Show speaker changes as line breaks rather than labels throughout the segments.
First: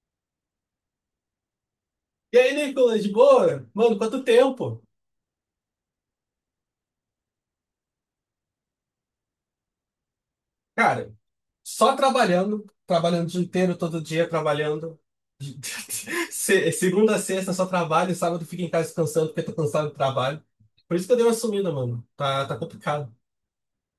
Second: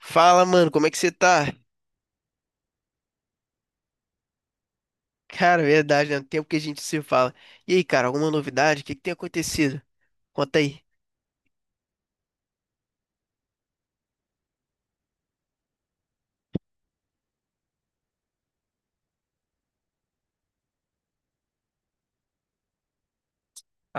Fala, mano, como é que você tá?
E aí, Nicolas, de boa? Mano, quanto tempo?
Cara, verdade, né? Tempo que a gente se fala. E aí, cara, alguma novidade? O que que tem acontecido? Conta aí.
Cara, só trabalhando, trabalhando o dia inteiro, todo dia trabalhando. Segunda a sexta só trabalho, sábado fico em casa descansando porque tô cansado do trabalho. Por isso que eu dei uma sumida, mano. Tá complicado.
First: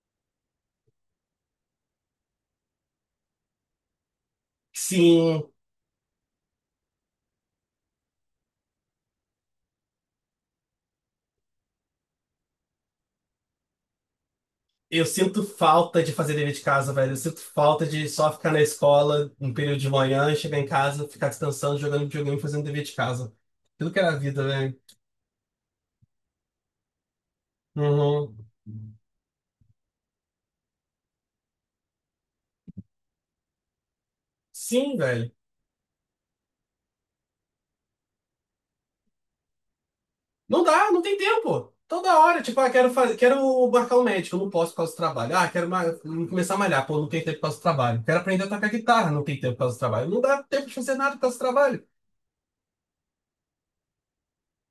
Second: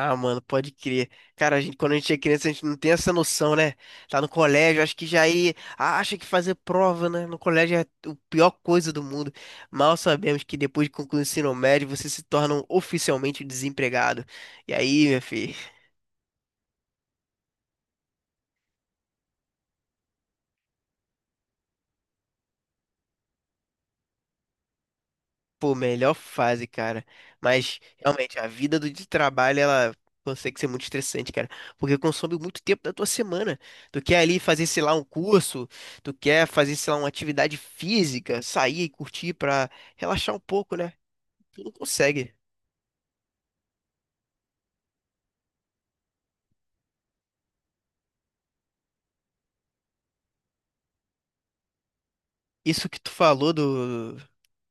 Ah, mano, pode crer. Cara, a gente, quando a gente é criança, a gente não tem essa noção, né? Tá no colégio, acho que já
Sim,
aí acha que fazer prova, né? No colégio é a pior coisa do mundo. Mal sabemos que depois de concluir o ensino médio você se torna um oficialmente desempregado. E
eu
aí, meu
sinto
filho,
falta de fazer dever de casa, velho. Eu sinto falta de só ficar na escola um período de manhã, chegar em casa, ficar descansando, jogando videogame, fazendo dever de casa. Aquilo que era a vida, velho.
pô, melhor fase, cara. Mas realmente a
Uhum.
vida do de trabalho ela consegue ser muito estressante, cara, porque consome muito tempo da tua semana. Tu quer ali fazer, sei lá,
Sim,
um
velho.
curso, tu quer fazer, sei lá, uma atividade física, sair e curtir pra relaxar um
Não
pouco,
dá,
né?
não tem
Tu não
tempo. Toda
consegue.
hora, tipo, ah, quero fazer, quero marcar um médico, não posso por causa do trabalho. Ah, começar a malhar, pô, não tem tempo por causa do trabalho. Quero aprender a tocar guitarra, não tem tempo por causa do trabalho. Não dá tempo de fazer nada por causa do trabalho.
Isso que tu falou do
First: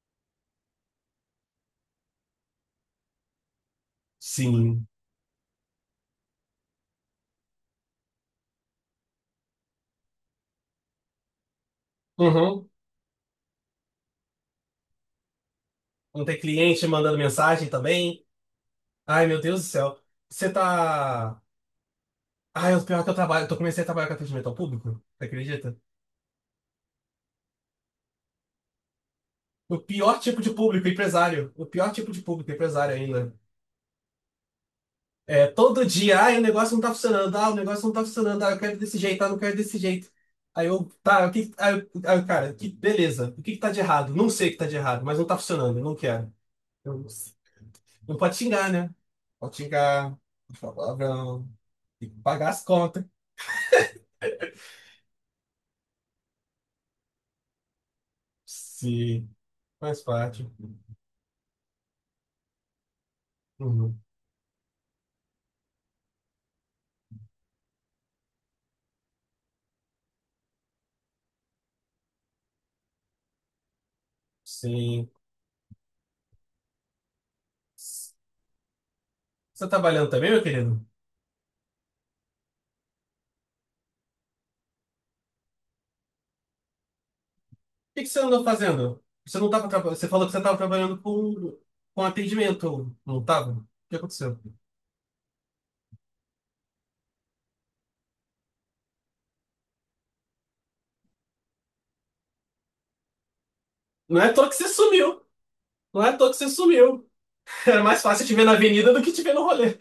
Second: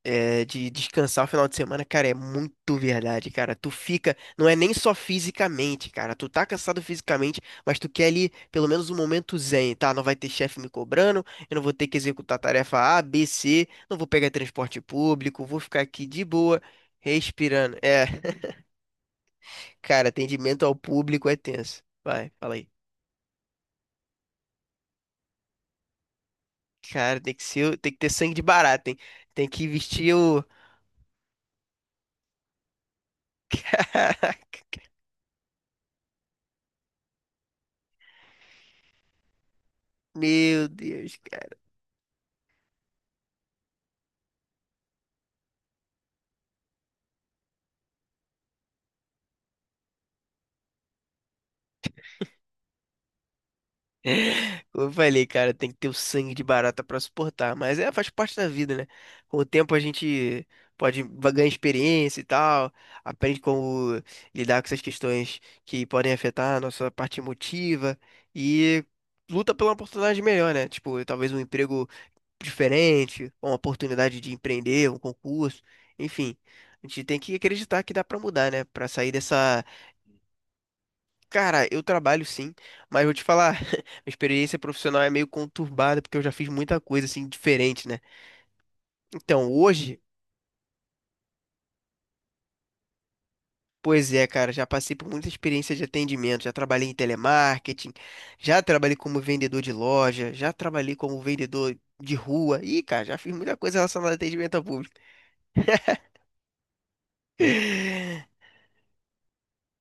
é, de descansar o final de semana, cara, é muito verdade, cara. Tu fica, não é nem
Sim.
só fisicamente, cara. Tu tá cansado fisicamente, mas tu quer ali pelo menos um momento zen, tá? Não vai ter chefe me cobrando, eu não vou ter que executar
Uhum.
tarefa A, B, C, não vou pegar transporte público, vou ficar aqui de
Não tem
boa,
cliente mandando mensagem
respirando. É,
também. Ai, meu Deus do céu.
cara,
Você
atendimento ao público é
tá.
tenso. Vai, fala aí.
Ai, o pior que eu trabalho, eu comecei a trabalhar com atendimento ao público, você acredita?
Cara, tem que ser, tem que ter sangue de barata, hein? Tem que
O
vestir
pior tipo
o.
de público, empresário. O pior tipo de público, empresário ainda.
Caraca,
É, todo dia, ai, o negócio não tá funcionando, ah, o negócio não tá funcionando, ah, eu quero desse jeito, ah, não quero desse jeito. Aí
meu
eu,
Deus,
tá, o que, aí, aí eu, cara, que, beleza, o que que tá de errado? Não sei o que tá de errado, mas não tá funcionando, eu não quero. Eu- não pode xingar, né? Pode xingar, pode falar palavrão, tem que pagar as contas.
Como eu falei, cara, tem que ter o sangue de barata pra suportar, mas é, faz parte da vida, né?
Sim,
Com o tempo a
faz parte.
gente pode ganhar experiência e tal, aprende como
Uhum.
lidar com essas questões que podem afetar a nossa parte emotiva e luta pela oportunidade melhor, né? Tipo, talvez um emprego diferente, ou uma oportunidade de empreender, um
Sim.
concurso, enfim. A gente tem que acreditar que dá
Você
pra mudar, né? Pra sair dessa.
tá trabalhando também, meu querido? O
Cara, eu trabalho sim, mas vou te falar, minha experiência profissional é meio conturbada porque eu já fiz muita coisa assim diferente, né?
que que você andou fazendo? Você
Então,
não tava,
hoje,
você falou que você estava trabalhando com atendimento, não estava? O que
pois é,
aconteceu?
cara, já passei por muita experiência de atendimento, já trabalhei em telemarketing, já trabalhei como vendedor de loja, já trabalhei como vendedor de rua. Ih, cara, já fiz muita coisa relacionada a
Não é à toa
atendimento
que
ao
você
público.
sumiu. Não é à toa que você sumiu. Era mais fácil te ver na avenida do que te ver no rolê.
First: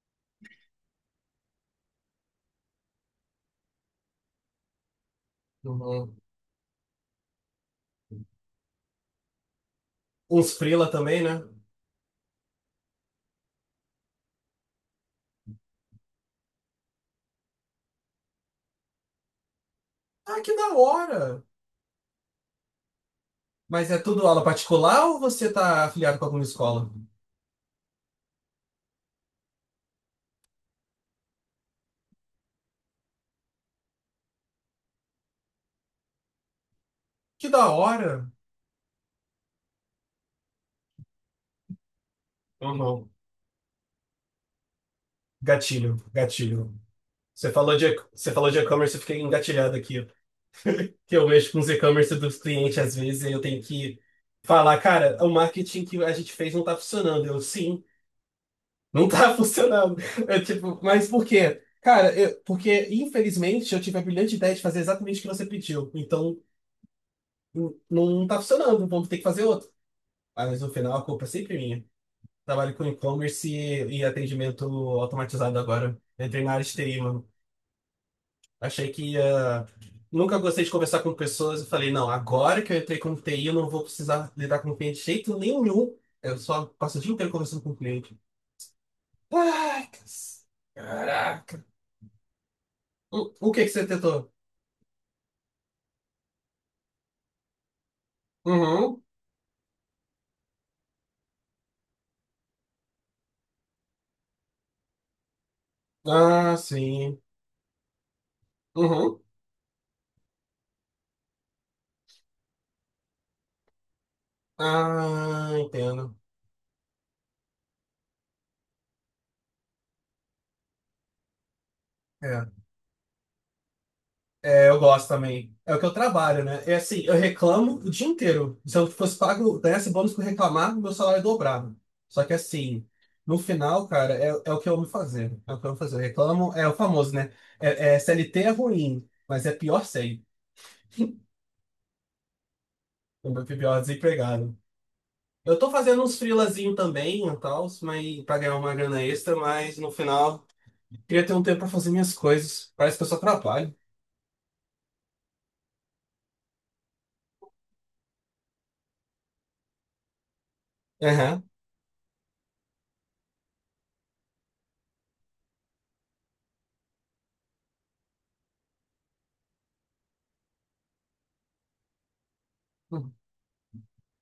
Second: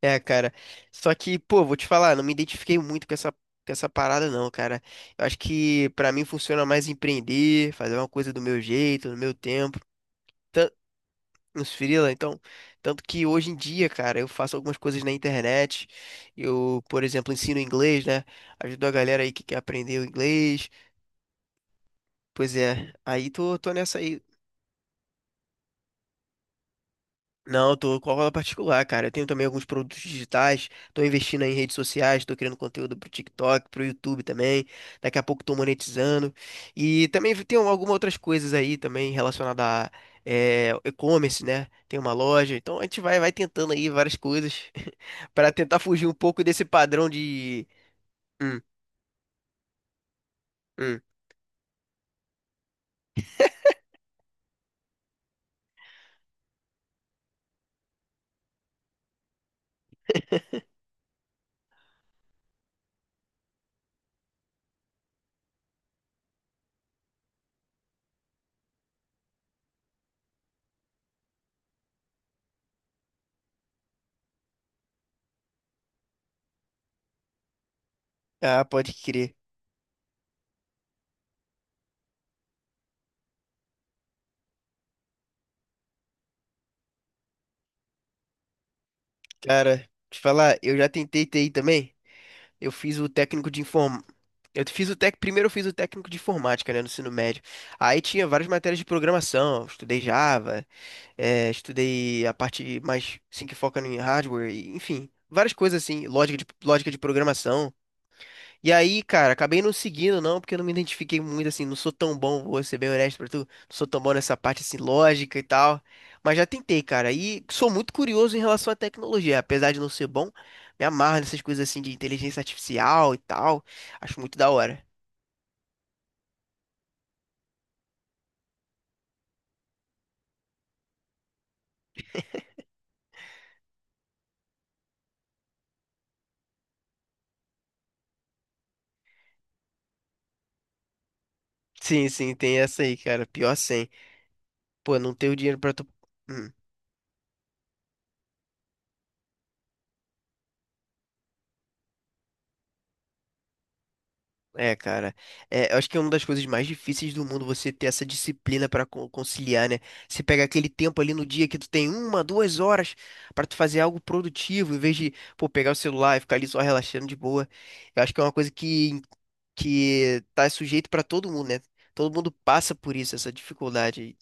É, cara. Só que, pô, vou te falar, não me identifiquei muito com essa parada, não, cara. Eu acho que pra
Uhum.
mim funciona mais empreender, fazer uma coisa do meu jeito, no meu tempo.
Uns
Tan-
frila também, né?
Nos freela, então. Tanto que hoje em dia, cara, eu faço algumas coisas na internet. Eu, por exemplo, ensino inglês, né? Ajudo a galera aí que quer aprender o
Ah, que da
inglês.
hora!
Pois é, aí tô
Mas
nessa
é
aí.
tudo aula particular ou você tá afiliado com alguma escola?
Não, eu tô com aula particular, cara. Eu tenho também alguns produtos digitais, tô investindo aí em redes sociais, tô criando conteúdo pro TikTok, pro YouTube também. Daqui a pouco tô monetizando. E também
Que
tem
da
algumas outras
hora!
coisas aí também relacionadas a e-commerce, né? Tem uma loja. Então a gente
Uhum.
vai tentando aí várias coisas para tentar
Gatilho,
fugir um pouco desse
gatilho.
padrão
Você
de.
falou de, você falou de
Hum,
e-commerce, eu fiquei engatilhado aqui.
hum.
Que eu mexo com os e-commerce dos clientes às vezes e eu tenho que falar, cara, o marketing que a gente fez não tá funcionando. Eu, sim. Não tá funcionando. É tipo, mas por quê? Cara, porque infelizmente eu tive a brilhante ideia de fazer exatamente o que você pediu. Então não tá funcionando, vamos ter que fazer outro. Ah, mas no final a culpa é sempre minha. Trabalho com e-commerce e atendimento automatizado agora. Entrei na área de TI, mano.
Ah,
Achei
pode
que
crer.
ia. Nunca gostei de conversar com pessoas. Eu falei, não, agora que eu entrei com TI, eu não vou precisar lidar com cliente de jeito nenhum. Eu só passo o dia inteiro conversando com o cliente.
Cara,
Ai,
te falar, eu já tentei TI
caraca!
também. Eu fiz o
O,
técnico
o
de
que que você
inform...
tentou?
Eu fiz o tec... Primeiro eu fiz o técnico de informática, né, no ensino médio. Aí tinha várias matérias de
Uhum.
programação, estudei Java, estudei a parte mais, assim, que foca em hardware, e, enfim, várias coisas assim, lógica de,
Ah,
lógica de
sim.
programação. E aí,
Uhum.
cara, acabei não seguindo, não, porque eu não me identifiquei muito, assim, não sou tão bom, vou ser bem honesto pra tu, não sou tão bom nessa parte, assim, lógica e
Ah,
tal,
entendo.
mas já tentei, cara, e sou muito curioso em relação à tecnologia, apesar de não ser bom, me amarro nessas coisas, assim, de inteligência
É.
artificial e tal, acho muito da
É, eu
hora.
gosto também. É o que eu trabalho, né? É assim, eu reclamo o dia inteiro. Se eu fosse pago, ganhasse bônus por reclamar, meu salário dobrava. Só que assim, no final, cara, é o que eu amo fazer. É o que eu amo fazer. Eu reclamo, é o famoso, né? CLT é ruim, mas é pior sem.
Sim, sim, tem essa aí, cara,
O meu
pior
pior
sem.
desempregado.
Pô, não ter o
Eu
dinheiro
tô
pra tu...
fazendo uns
Hum.
freelazinho também e tal, mas pra ganhar uma grana extra, mas no final. Queria ter um tempo pra fazer minhas coisas. Parece que eu só trabalho.
É, cara, é, eu acho que é uma das coisas mais difíceis do mundo você ter essa disciplina para conciliar, né? Você pega aquele tempo ali no
Aham.
dia que tu tem uma, 2 horas para tu fazer algo produtivo, em vez de, pô, pegar o celular e ficar ali só relaxando de boa. Eu acho que é uma coisa que tá sujeito para todo mundo, né? Todo mundo passa por isso, essa dificuldade aí.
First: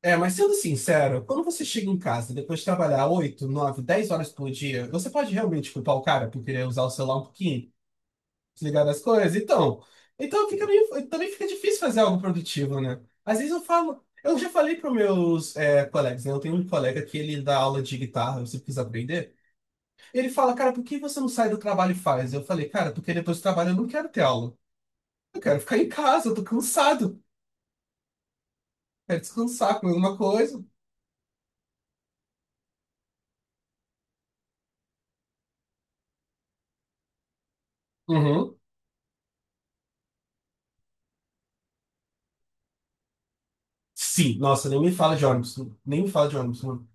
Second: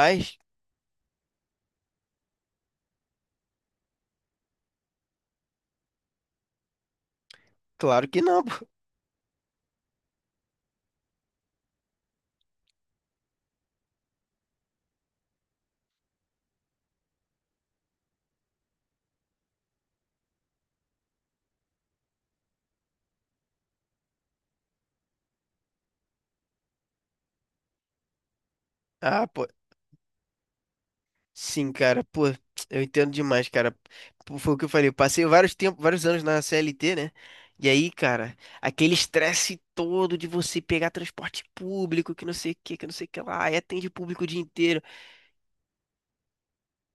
É, mas sendo sincero, quando você chega em casa depois de trabalhar 8 9 10 horas por dia, você pode realmente culpar o cara por querer usar o celular um pouquinho,
claro que não, pô.
desligar das coisas? Então, então fica meio, também fica difícil fazer algo produtivo, né? Às vezes eu já falei para meus colegas, né? Eu tenho um colega que ele dá aula de guitarra, eu sempre quis aprender. Ele fala, cara, por que você não sai do trabalho e faz? Eu falei, cara, porque depois do trabalho eu não quero ter aula. Eu quero ficar em casa, eu tô cansado. Quer
Ah, pô.
descansar, comer alguma coisa.
Sim, cara, pô, eu entendo demais, cara. Pô, foi o que eu falei, eu passei vários tempos, vários anos na CLT, né? E aí, cara,
Uhum.
aquele estresse todo de você pegar transporte público, que não sei o que, que não sei o que lá, e atende público o
Sim,
dia
nossa,
inteiro.
nem me fala de ônibus. Nem me fala de ônibus, mano.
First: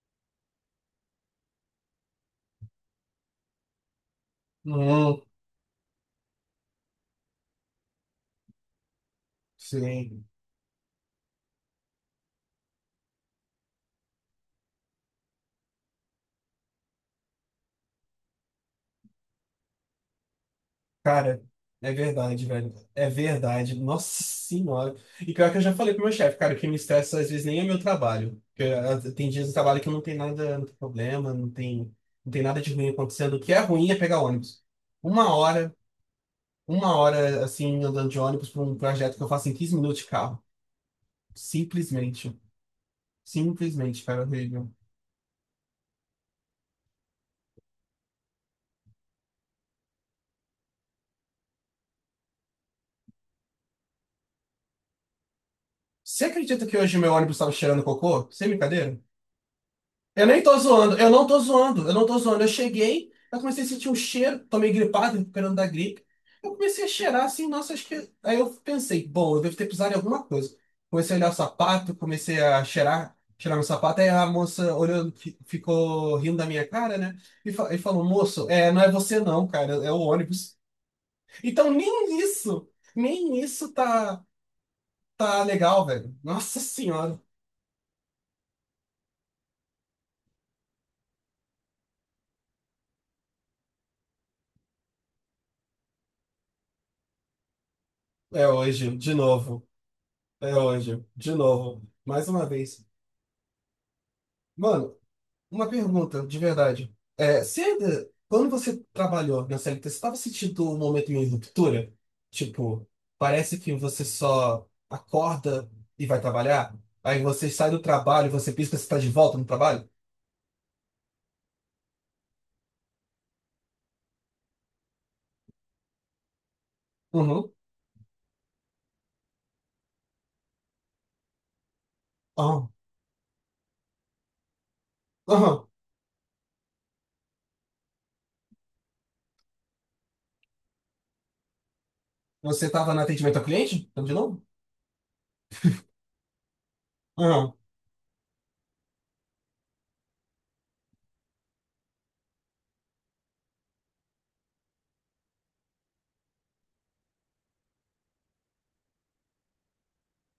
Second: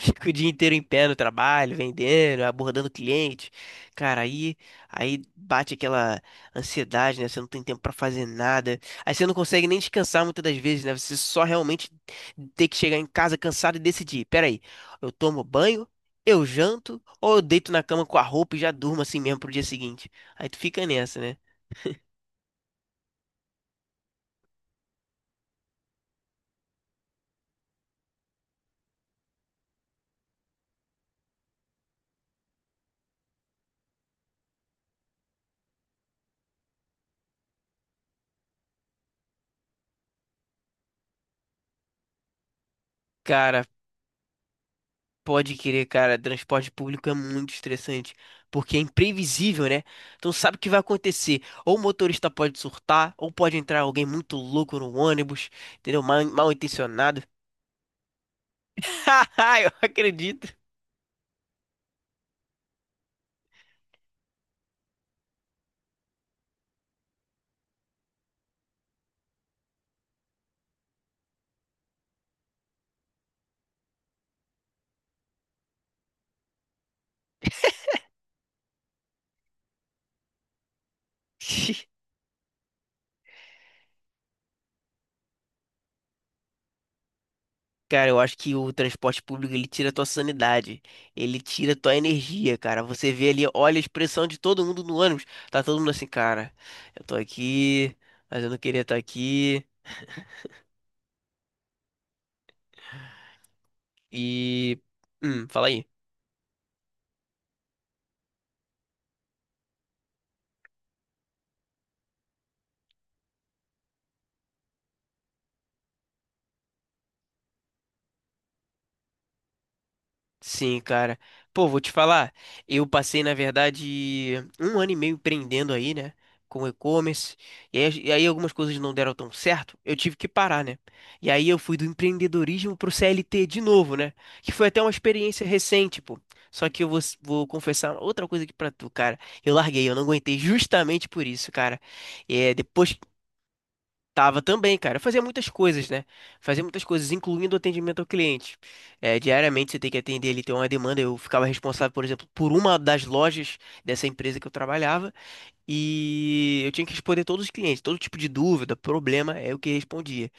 Fico o dia inteiro em pé no trabalho, vendendo, abordando cliente. Cara, aí,
Hum,
aí bate aquela ansiedade, né? Você não tem tempo pra fazer nada. Aí você não consegue nem descansar
sim.
muitas das vezes, né? Você só realmente tem que chegar em casa cansado e decidir. Peraí, eu tomo banho, eu janto, ou eu deito na cama com a roupa e já durmo assim mesmo pro dia seguinte. Aí tu fica nessa, né?
Cara, é verdade, velho. É verdade. Nossa senhora. E pior que eu já falei pro meu chefe, cara, o que me estressa às vezes nem é meu trabalho. Porque, ah, tem dias de trabalho que não tem nada, não tem problema, não tem nada de ruim acontecendo. O que é ruim é pegar ônibus. Uma hora, uma hora assim, andando de ônibus pra um projeto que eu faço em 15 minutos de carro. Simplesmente.
Cara,
Simplesmente, cara, horrível.
pode querer, cara. Transporte público é muito estressante, porque é imprevisível, né? Então sabe o que vai acontecer. Ou o motorista pode surtar, ou pode entrar alguém muito louco no ônibus, entendeu? Mal,
Você
mal
acredita que hoje meu
intencionado.
ônibus estava cheirando cocô? Sem brincadeira?
Haha, eu
Eu nem
acredito.
tô zoando, eu não tô zoando, eu não tô zoando. Eu cheguei, eu comecei a sentir um cheiro, tomei gripado, recuperando da gripe. Eu comecei a cheirar assim, nossa, acho que. Aí eu pensei, bom, eu devo ter pisado em alguma coisa. Comecei a olhar o sapato, comecei a cheirar, cheirar meu sapato. Aí a moça olhando, ficou rindo da minha cara, né? E falou, moço, não é você não, cara, é o ônibus. Então nem isso, nem isso tá legal, velho. Nossa senhora.
Cara, eu acho que o transporte público ele tira a tua sanidade, ele tira a tua energia, cara. Você vê ali, olha a expressão de todo mundo no ônibus. Tá todo mundo assim, cara, eu tô aqui, mas
É
eu não queria estar
hoje, de
aqui.
novo. É hoje, de novo. Mais uma vez.
E.
Mano,
Fala
uma
aí.
pergunta, de verdade. É, quando você trabalhou na CLT, você estava sentindo um momento de ruptura? Tipo, parece que você só acorda e vai trabalhar? Aí você sai do trabalho, você pisca, você está de volta no trabalho?
Sim, cara. Pô, vou te falar. Eu passei, na verdade, um ano e meio empreendendo aí, né? Com e-commerce.
Uhum.
E aí, algumas coisas não deram tão certo. Eu tive que parar, né? E aí eu fui do
Aham.
empreendedorismo pro CLT de novo, né? Que foi até uma experiência
Aham.
recente, pô. Só que eu vou confessar outra coisa aqui pra tu, cara. Eu larguei, eu não aguentei justamente por isso, cara. É,
Você estava
depois.
no atendimento ao cliente? Então, de
Tava
novo?
também, cara. Eu fazia muitas coisas, né? Fazia muitas coisas,
Aham.
incluindo o atendimento ao cliente. É, diariamente você tem que atender ele tem uma demanda. Eu ficava responsável, por exemplo, por uma das lojas dessa empresa que eu trabalhava. E eu tinha que responder todos os clientes, todo tipo de dúvida, problema é o que eu respondia.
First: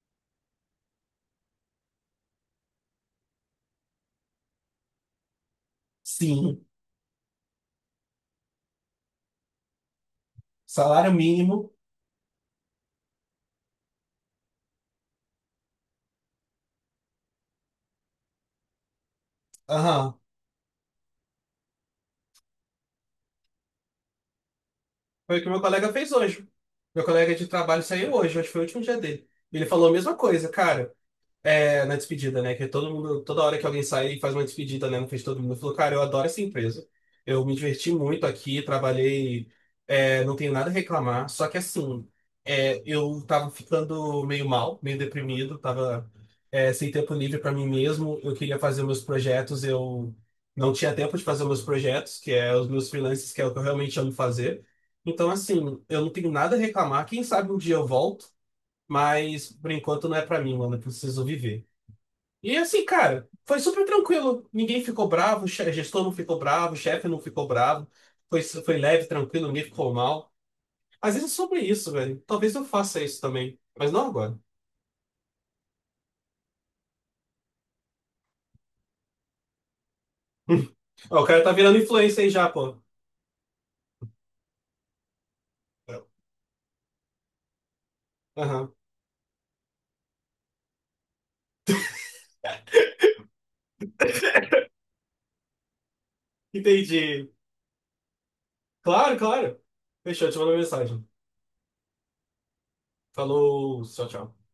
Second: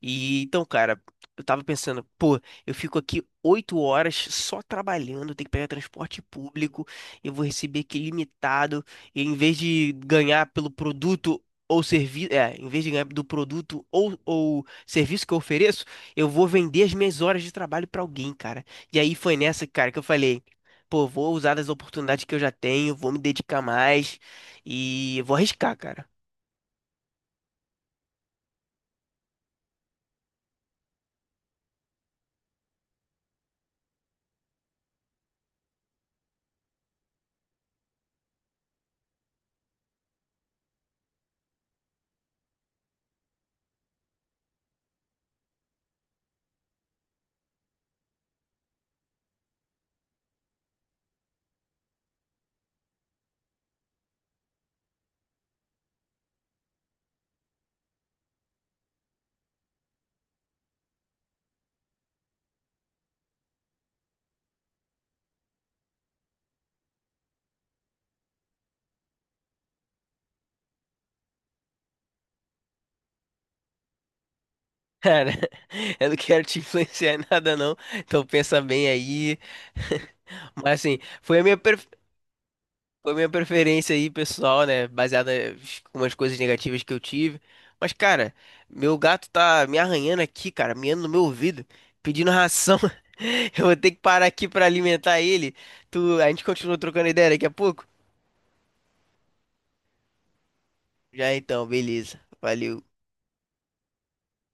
E então, cara, eu tava pensando, pô, eu fico aqui 8 horas só trabalhando, tenho que pegar transporte
Sim.
público, eu vou receber aqui limitado, e em vez de ganhar pelo
Salário
produto
mínimo?
ou serviço, é, em vez de ganhar do produto ou serviço que eu ofereço, eu vou vender as minhas horas de trabalho pra alguém, cara. E aí foi nessa, cara, que eu
Aham.
falei. Pô, vou usar das oportunidades que eu já tenho, vou me dedicar mais. E eu vou
Foi o que meu
arriscar,
colega
cara.
fez hoje. Meu colega de trabalho saiu hoje, hoje foi o último dia dele. Ele falou a mesma coisa, cara. É, na despedida, né? Que todo mundo, toda hora que alguém sai, faz uma despedida, né? Não fez todo mundo. Falou, cara, eu adoro essa empresa. Eu me diverti muito aqui, trabalhei, não tenho nada a reclamar. Só que assim, eu tava ficando meio mal, meio deprimido, tava, sem tempo livre para mim mesmo. Eu queria fazer meus projetos, eu não tinha tempo de fazer meus projetos, que é os meus freelances, que é o que eu realmente amo fazer. Então, assim, eu não tenho nada a reclamar. Quem sabe um dia eu volto, mas por enquanto não é para mim, mano. Eu preciso viver. E assim, cara, foi super tranquilo. Ninguém ficou bravo, gestor não ficou bravo, o chefe não ficou bravo. Foi leve, tranquilo, ninguém ficou mal. Às vezes é sobre isso, velho. Talvez eu faça isso também, mas não agora.
Cara, eu não quero te influenciar em nada, não. Então pensa bem aí. Mas assim,
Ó, o
foi a
cara tá
minha,
virando
pref-
influencer aí já, pô.
foi a minha preferência aí, pessoal, né? Baseada em umas coisas negativas que eu tive. Mas, cara,
Aham.
meu gato tá me arranhando aqui, cara, miando no meu ouvido, pedindo ração. Eu vou ter que parar aqui pra alimentar ele. Tu... A gente continua trocando ideia
Entendi.
daqui a pouco?
Claro, claro. Fechou, te mando uma mensagem.
Já então, beleza. Valeu.
Falou, tchau, tchau.